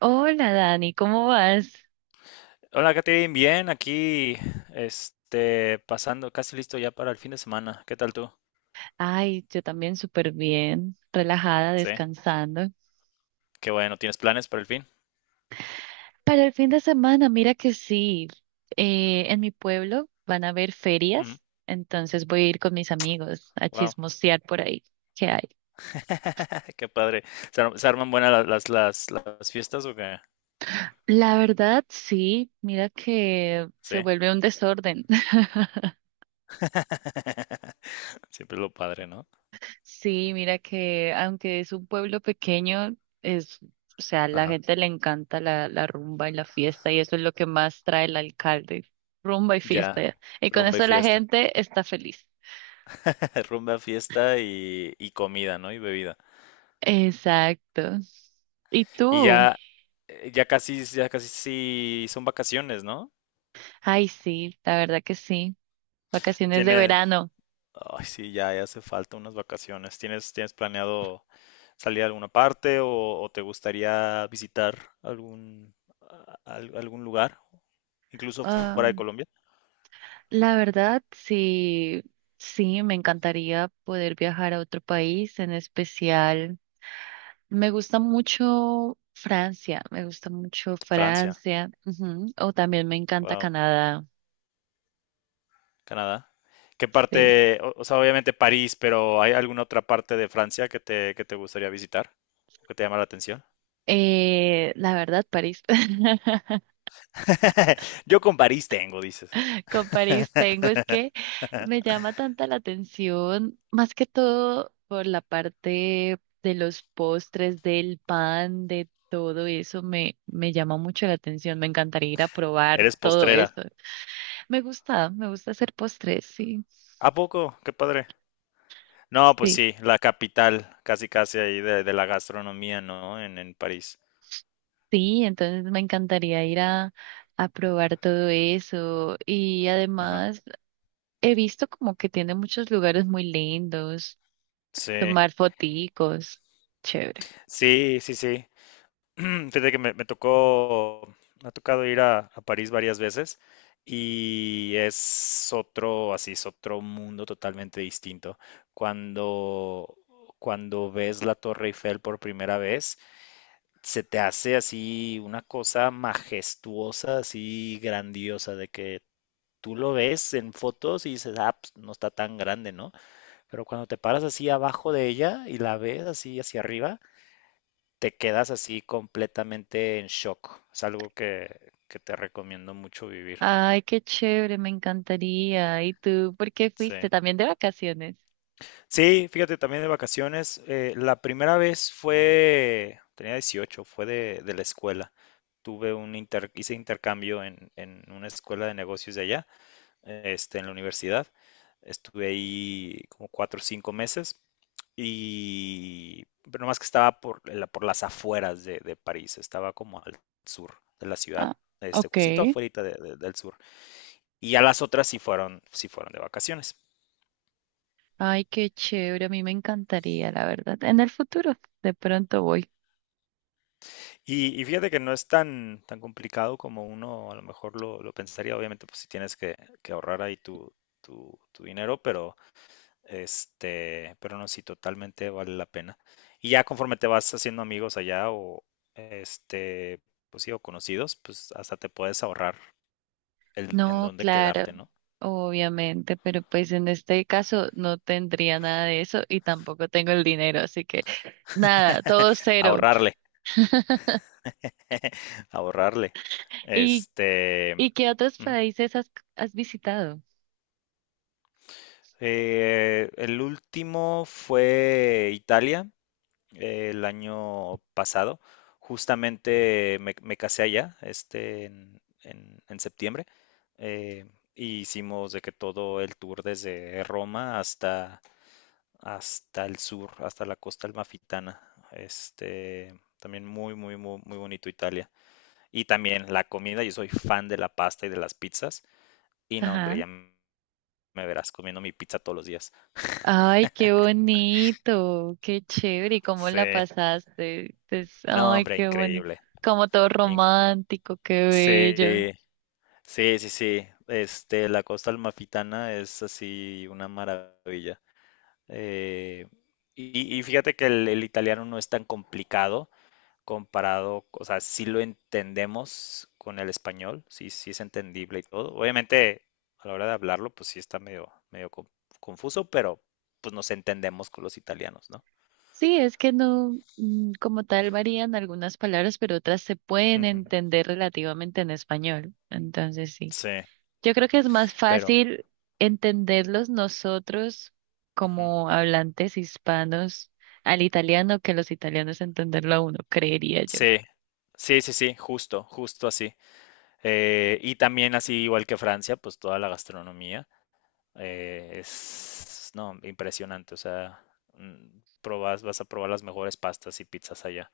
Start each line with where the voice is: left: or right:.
right: Hola Dani, ¿cómo vas?
left: Hola, Katherine, bien, aquí, pasando, casi listo ya para el fin de semana. ¿Qué tal tú?
right: Ay, yo también súper bien, relajada,
left: Sí,
right: descansando.
left: qué bueno, ¿tienes planes para el fin?
right: Para el fin de semana, mira que sí, en mi pueblo van a haber
left: Ujú.
right: ferias, entonces voy a ir con mis amigos a
left: Wow.
right: chismosear por ahí. ¿Qué hay?
left: Qué padre. Se arman buenas las fiestas o qué?
right: La verdad, sí, mira que
left: Sí.
right: se vuelve un desorden.
left: Siempre es lo padre, ¿no?
right: Sí, mira que aunque es un pueblo pequeño, es, o sea, a la
left: Ajá.
right: gente le encanta la rumba y la fiesta y eso es lo que más trae el alcalde, rumba y
left: Ya,
right: fiesta. Y con
left: rumba y
right: eso la
left: fiesta.
right: gente está feliz.
left: Rumba, fiesta y comida, ¿no? Y bebida.
right: Exacto. ¿Y
left: Y
right: tú?
left: ya, ya casi sí son vacaciones, ¿no?
right: Ay, sí, la verdad que sí. Vacaciones de
left: Tienes,
right: verano.
left: ay, sí, ya, ya hace falta unas vacaciones. Tienes planeado salir a alguna parte o te gustaría visitar algún, algún lugar, incluso fuera
right: Ah,
left: de Colombia?
right: la verdad, sí, sí, me encantaría poder viajar a otro país, en especial. Me gusta mucho Francia, me gusta mucho
left: Francia,
right: Francia, ujú, o también me encanta
left: wow,
right: Canadá,
left: Canadá. ¿Qué
right: sí.
left: parte, o sea, obviamente París, pero ¿hay alguna otra parte de Francia que te gustaría visitar? ¿Que te llama la atención?
right: La verdad, París.
left: Yo con París tengo, dices.
right: Con París tengo, es que me llama tanta la atención, más que todo por la parte de los postres, del pan, de todo eso, me llama mucho la atención, me encantaría ir a probar
left: Eres
right: todo eso.
left: postrera.
right: Me gusta hacer postres, sí,
left: ¿A poco? Qué padre. No, pues
right: sí.
left: sí, la capital, casi casi ahí de la gastronomía, ¿no? En París.
right: Sí, entonces me encantaría ir a probar todo eso. Y
left: Ajá.
right: además he visto como que tiene muchos lugares muy lindos,
left: Sí.
right: tomar foticos. Chévere.
left: Sí, sí, sí. Fíjate que me tocó, me ha tocado ir a París varias veces y es otro, así, es otro mundo totalmente distinto. Cuando, cuando ves la Torre Eiffel por primera vez, se te hace así una cosa majestuosa, así grandiosa, de que tú lo ves en fotos y dices, ah, pues, no está tan grande, ¿no? Pero cuando te paras así abajo de ella y la ves así hacia arriba, te quedas así completamente en shock. Es algo que te recomiendo mucho vivir.
right: Ay, qué chévere, me encantaría. ¿Y tú por qué fuiste?
left: Sí.
right: También de vacaciones.
left: Sí, fíjate, también de vacaciones. La primera vez fue, tenía 18, fue de la escuela. Tuve un hice intercambio en una escuela de negocios de allá, en la universidad. Estuve ahí como 4 o 5 meses y pero más que estaba por, por las afueras de París, estaba como al sur de la ciudad,
right: Ah, ok.
left: justito afuera del sur. Y ya las otras sí fueron de vacaciones.
right: Ay, qué chévere, a mí me encantaría, la verdad. En el futuro, de pronto voy.
left: Y fíjate que no es tan, tan complicado como uno a lo mejor lo pensaría. Obviamente, pues si tienes que ahorrar ahí tu, tu, tu dinero, pero pero no, sí, totalmente vale la pena. Y ya conforme te vas haciendo amigos allá o este, pues sí, o conocidos, pues hasta te puedes ahorrar el, en
right: No,
left: dónde
right: claro,
left: quedarte, ¿no?
right: obviamente, pero pues en este caso no tendría nada de eso y tampoco tengo el dinero, así que nada, todo cero.
left: Ahorrarle, ahorrarle.
right: ¿Y,
left: Este,
right: y qué otros
left: ujú.
right: países has visitado?
left: El último fue Italia, el año pasado. Justamente me, me casé allá, en, en septiembre. eh, y hicimos de que todo el tour desde Roma hasta, hasta el sur, hasta la costa almafitana. Este, también muy, muy, muy, muy bonito Italia. Y también la comida, yo soy fan de la pasta y de las pizzas. Y no, hombre,
right: Ajá.
left: me verás comiendo mi pizza todos los días.
right: Ay, qué bonito, qué chévere, ¿y cómo la
left: Sí.
right: pasaste? Pues,
left: No,
right: ay,
left: hombre,
right: qué bonito,
left: increíble.
right: como todo
left: In-
right: romántico, qué bello.
left: sí, sí, sí, sí. La costa almafitana es así una maravilla. Eh, y, y fíjate que el italiano no es tan complicado comparado, o sea, sí lo entendemos con el español, sí, sí es entendible y todo. Obviamente, a la hora de hablarlo, pues sí está medio, medio confuso, pero pues nos entendemos con los italianos, ¿no?
right: Sí, es que no, como tal varían algunas palabras, pero otras se pueden
left: Ujú.
right: entender relativamente en español. Entonces, sí.
left: Sí,
right: Yo creo que es más
left: pero
right: fácil entenderlos nosotros
left: ujú.
right: como hablantes hispanos al italiano que los italianos entenderlo a uno, creería yo.
left: Sí, sí, sí, sí, justo, justo así. Y también así, igual que Francia, pues toda la gastronomía es, no, impresionante. O sea, vas a probar las mejores pastas y pizzas allá.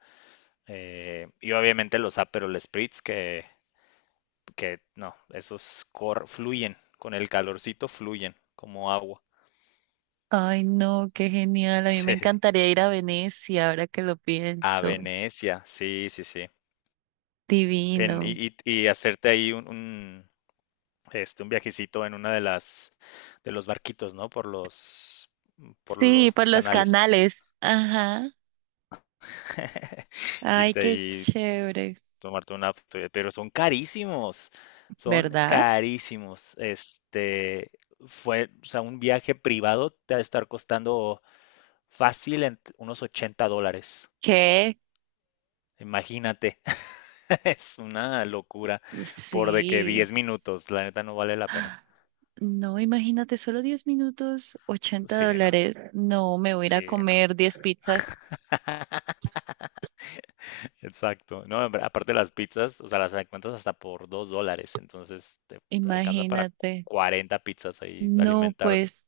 left: Y obviamente los Aperol Spritz que no, fluyen, con el calorcito fluyen como agua.
right: Ay, no, qué genial. A mí me
left: Sí.
right: encantaría ir a Venecia ahora que lo
left: A
right: pienso.
left: Venecia, sí, sí, sí.
right: Divino.
left: Y, y hacerte ahí un, un viajecito en una de las, de los barquitos, ¿no? Por
right: Sí,
left: los
right: por los
left: canales.
right: canales. Ajá. Ay,
left: Irte
right: qué
left: ahí,
right: chévere.
left: tomarte una foto, pero son carísimos, son
right: ¿Verdad?
left: carísimos. Fue, o sea, un viaje privado te ha de estar costando fácil en unos $80.
right: Que
left: Imagínate, es una locura por de que
right: sí,
left: 10 minutos, la neta no vale la pena.
right: no, imagínate, solo 10 minutos, ochenta
left: Sí, no,
right: dólares. No, me voy a ir a
left: sí, no.
right: comer 10 pizzas,
left: Exacto. No, hombre, aparte las pizzas, o sea, las encuentras hasta por $2, entonces te alcanzan para
right: imagínate.
left: 40 pizzas ahí,
right: No,
left: alimentar,
right: pues,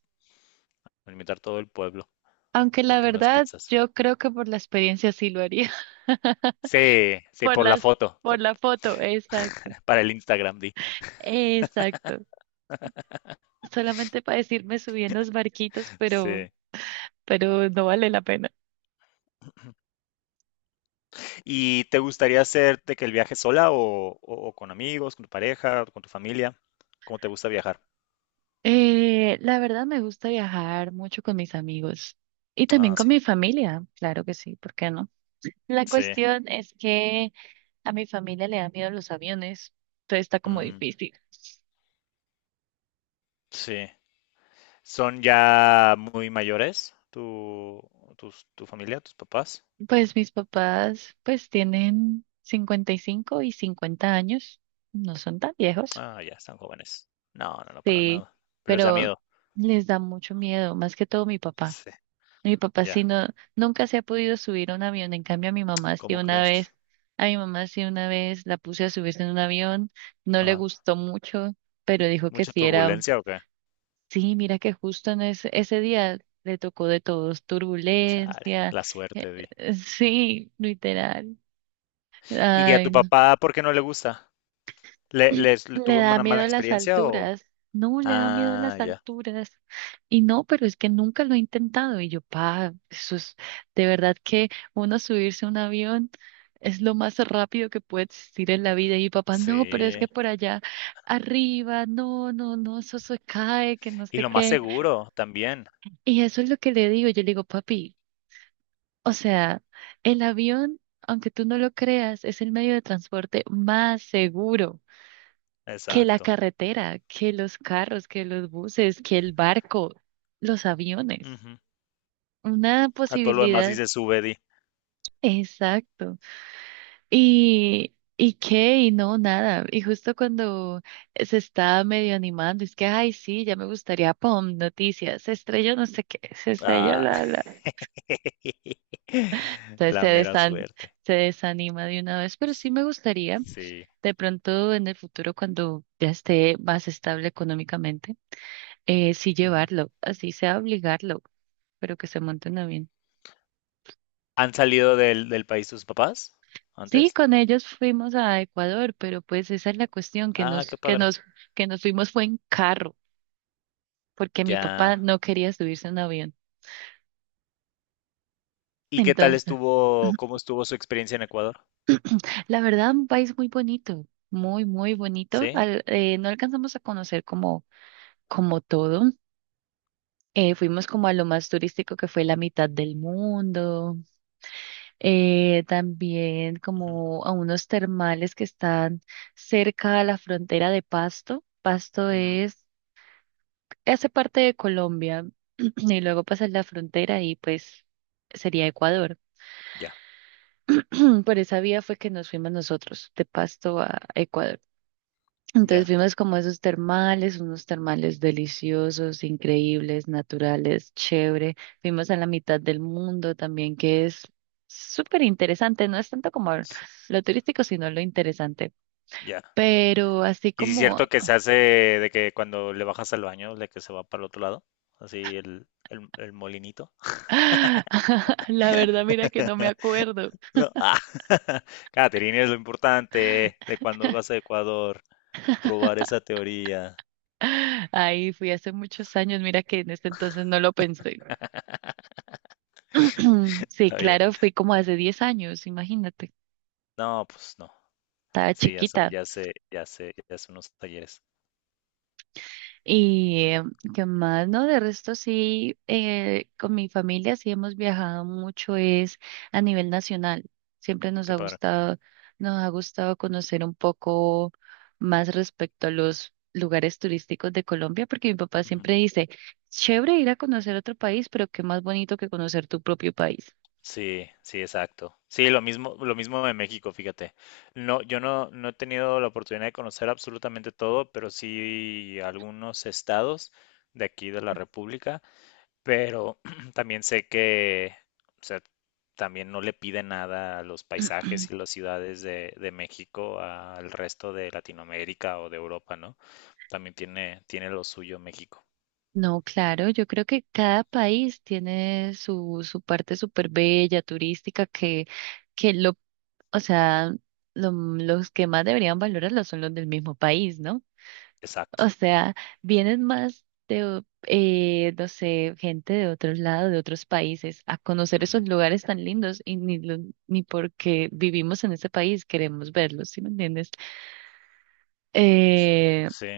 left: alimentar todo el pueblo
right: aunque la
left: con puras
right: verdad,
left: pizzas.
right: yo creo que por la experiencia sí lo haría,
left: Sí, sí,
right: por
left: por la
right: las,
left: foto,
right: por la foto, exacto,
left: para el Instagram, di.
right: exacto. Solamente para decirme subí en los barquitos, pero,
left: Sí.
right: pero no vale la pena.
left: ¿Y te gustaría hacer de que el viaje sola o, o con amigos, con tu pareja, con tu familia? ¿Cómo te gusta viajar?
right: La verdad me gusta viajar mucho con mis amigos y también
left: Ah,
right: con
left: sí,
right: mi familia, claro que sí, ¿por qué no? La
left: sí,
right: cuestión es que a mi familia le da miedo los aviones, entonces está como
left: mm,
right: difícil.
left: sí. ¿Son ya muy mayores tu, tu familia, tus papás?
right: Pues mis papás pues tienen 55 y 50 años, no son tan viejos,
left: Ah, ya están jóvenes. No, no, no, para
right: sí,
left: nada. Pero les da
right: pero
left: miedo.
right: les da mucho miedo, más que todo mi papá.
left: Sí.
right: Mi papá sí
left: Ya,
right: no, nunca se ha podido subir a un avión, en cambio a mi mamá sí
left: ¿cómo
right: una
left: crees?
right: vez, la puse a subirse en un avión, no le
left: Ajá.
right: gustó mucho, pero dijo que
left: ¿Mucha
right: sí era,
left: turbulencia o qué?
right: sí, mira que justo en ese día le tocó de todos,
left: Chale,
right: turbulencia,
left: la
right: eh,
left: suerte, di.
right: sí, literal.
left: ¿Y a
right: Ay,
left: tu
right: no.
left: papá por qué no le gusta? Le
right: Le
left: tuvo
right: da
left: una
right: miedo
left: mala
right: a las
left: experiencia o...?
right: alturas. No, le da miedo a
left: Ah,
right: las
left: ya,
right: alturas. Y no, pero es que nunca lo he intentado. Y yo, pa, eso es de verdad que uno subirse a un avión es lo más rápido que puede existir en la vida. Y mi papá, no, pero es
left: sí.
right: que por allá arriba, no, no, no, eso se cae, que no
left: Y
right: sé
left: lo más
right: qué.
left: seguro también.
right: Y eso es lo que le digo. Yo le digo, papi, o sea, el avión, aunque tú no lo creas, es el medio de transporte más seguro. Que la
left: Exacto.
right: carretera, que los carros, que los buses, que el barco, los aviones.
left: Ujú.
right: Una
left: A todo lo demás
right: posibilidad,
left: dice sube, di.
right: exacto. Y qué, y no, nada. Y justo cuando se está medio animando, es que, ay, sí, ya me gustaría, pum, noticias, se estrelló no sé qué, se estrelló
left: Ah.
right: la, la. Entonces
left: La mera suerte.
right: se desanima de una vez, pero sí me gustaría,
left: Sí.
right: de pronto en el futuro, cuando ya esté más estable económicamente. Sí
left: Ujú.
right: llevarlo, así sea obligarlo, pero que se monten a bien.
left: ¿Han salido del, del país tus papás
right: Sí,
left: antes?
right: con ellos fuimos a Ecuador, pero pues esa es la cuestión,
left: Ah, qué padre.
right: que nos fuimos fue en carro, porque mi papá
left: Ya.
right: no quería subirse en avión.
left: ¿Y qué tal
right: Entonces,
left: estuvo, cómo estuvo su experiencia en Ecuador?
right: la verdad, un país muy bonito, muy, muy bonito.
left: ¿Sí?
right: No alcanzamos a conocer como todo. Fuimos como a lo más turístico que fue la mitad del mundo, también
left: Ujú,
right: como a unos termales que están cerca a la frontera de Pasto.
left: ujú.
right: Hace parte de Colombia y luego pasas la frontera y pues sería Ecuador.
left: Ya,
right: Por esa vía fue que nos fuimos nosotros de Pasto a Ecuador. Entonces
left: ya,
right: vimos como esos termales, unos termales deliciosos, increíbles, naturales, chévere. Vimos a la mitad del mundo también, que es súper interesante. No es tanto como
left: s-
right: lo turístico, sino lo interesante.
left: ya.
right: Pero así
left: ¿Y si es
right: como,
left: cierto que se hace de que cuando le bajas al baño, de que se va para el otro lado? Así el molinito.
right: la verdad, mira que no me acuerdo.
left: No. Ah, Catherine, es lo importante de cuando vas a Ecuador, probar esa teoría.
right: Ahí fui hace muchos años, mira que en este entonces no lo pensé. Sí,
left: Está bien.
right: claro, fui como hace 10 años, imagínate.
left: No, pues no.
right: Estaba
left: Sí, ya son,
right: chiquita.
left: ya sé, ya sé, ya son unos talleres.
right: Y qué más, ¿no? De resto sí, con mi familia sí hemos viajado mucho, es a nivel nacional. Siempre nos
left: Qué
right: ha
left: padre.
right: gustado, Nos ha gustado conocer un poco más respecto a los lugares turísticos de Colombia, porque mi papá
left: Ujú.
right: siempre dice, chévere ir a conocer otro país, pero qué más bonito que conocer tu propio país.
left: Sí, sí, exacto. Sí, lo mismo de México, fíjate. No, yo no, no he tenido la oportunidad de conocer absolutamente todo, pero sí algunos estados de aquí de la República, pero también sé que, o sea, también no le piden nada a los paisajes y las ciudades de México al resto de Latinoamérica o de Europa, ¿no? También tiene, tiene lo suyo México.
right: No, claro, yo creo que cada país tiene su parte súper bella, turística, que lo o sea, los que más deberían valorarlo son los del mismo país, ¿no? O
left: Exacto.
right: sea, vienen más de, no sé, gente de otros lados, de otros países, a conocer
left: Ujú.
right: esos lugares tan lindos y ni, ni porque vivimos en ese país queremos verlos, ¿sí me entiendes? Eh,
left: Sí,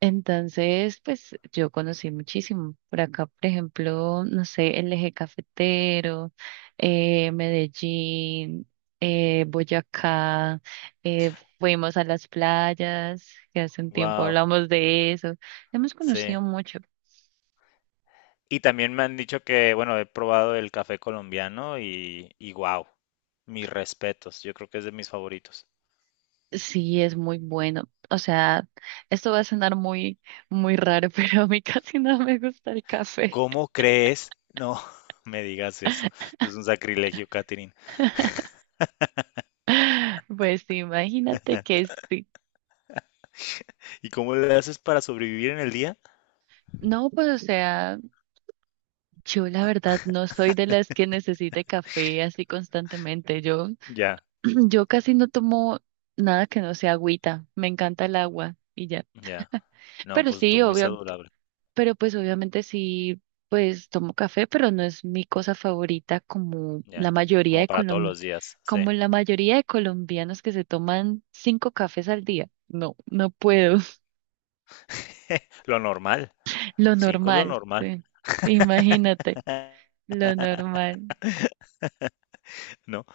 right: entonces, pues yo conocí muchísimo. Por acá, por ejemplo, no sé, el eje cafetero, Medellín, Boyacá, eh, fuimos a las playas, que hace un tiempo
left: wow,
right: hablamos de eso. Hemos
left: sí.
right: conocido mucho.
left: Y también me han dicho que, bueno, he probado el café colombiano y wow, mis respetos, yo creo que es de mis favoritos.
right: Sí, es muy bueno. O sea, esto va a sonar muy, muy raro, pero a mí casi no me gusta el café.
left: ¿Cómo crees? No me digas eso, es un sacrilegio, Katherine.
right: Pues imagínate que sí.
left: ¿Y cómo le haces para sobrevivir en el día?
right: No, pues o sea. Yo la verdad no soy de las que necesite café así constantemente. Yo,
left: Ya,
right: yo casi no tomo nada que no sea agüita. Me encanta el agua y ya.
left: ya, no,
right: Pero
left: pues tú
right: sí,
left: muy
right: obvio.
left: saludable,
right: Pero pues obviamente sí, pues tomo café, pero no es mi cosa favorita
left: ya, como para todos los días, sí.
right: como la mayoría de colombianos que se toman cinco cafés al día. No, no puedo.
left: Lo normal,
right: Lo
left: 5 es lo
right: normal,
left: normal.
right: sí. Imagínate, lo normal.
left: ¿No?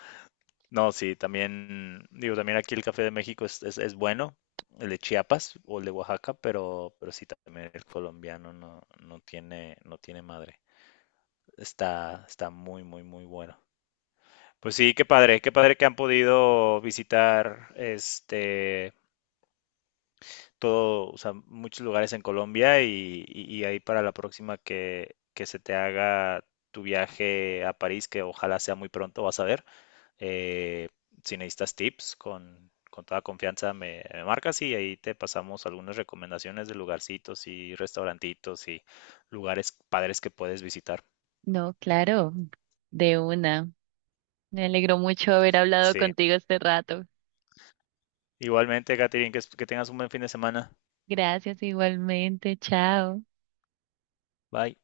left: No, sí, también, digo, también aquí el café de México es bueno, el de Chiapas o el de Oaxaca, pero sí también el colombiano no, no tiene, no tiene madre. Está, está muy, muy, muy bueno. Pues sí, qué padre que han podido visitar todo, o sea, muchos lugares en Colombia y, y ahí para la próxima que se te haga tu viaje a París, que ojalá sea muy pronto, vas a ver. Eh, si necesitas tips, con toda confianza me, me marcas y ahí te pasamos algunas recomendaciones de lugarcitos y restaurantitos y lugares padres que puedes visitar.
right: No, claro, de una. Me alegro mucho haber hablado
left: Sí,
right: contigo este rato.
left: igualmente, Catherine, que tengas un buen fin de semana.
right: Gracias igualmente. Chao.
left: Bye.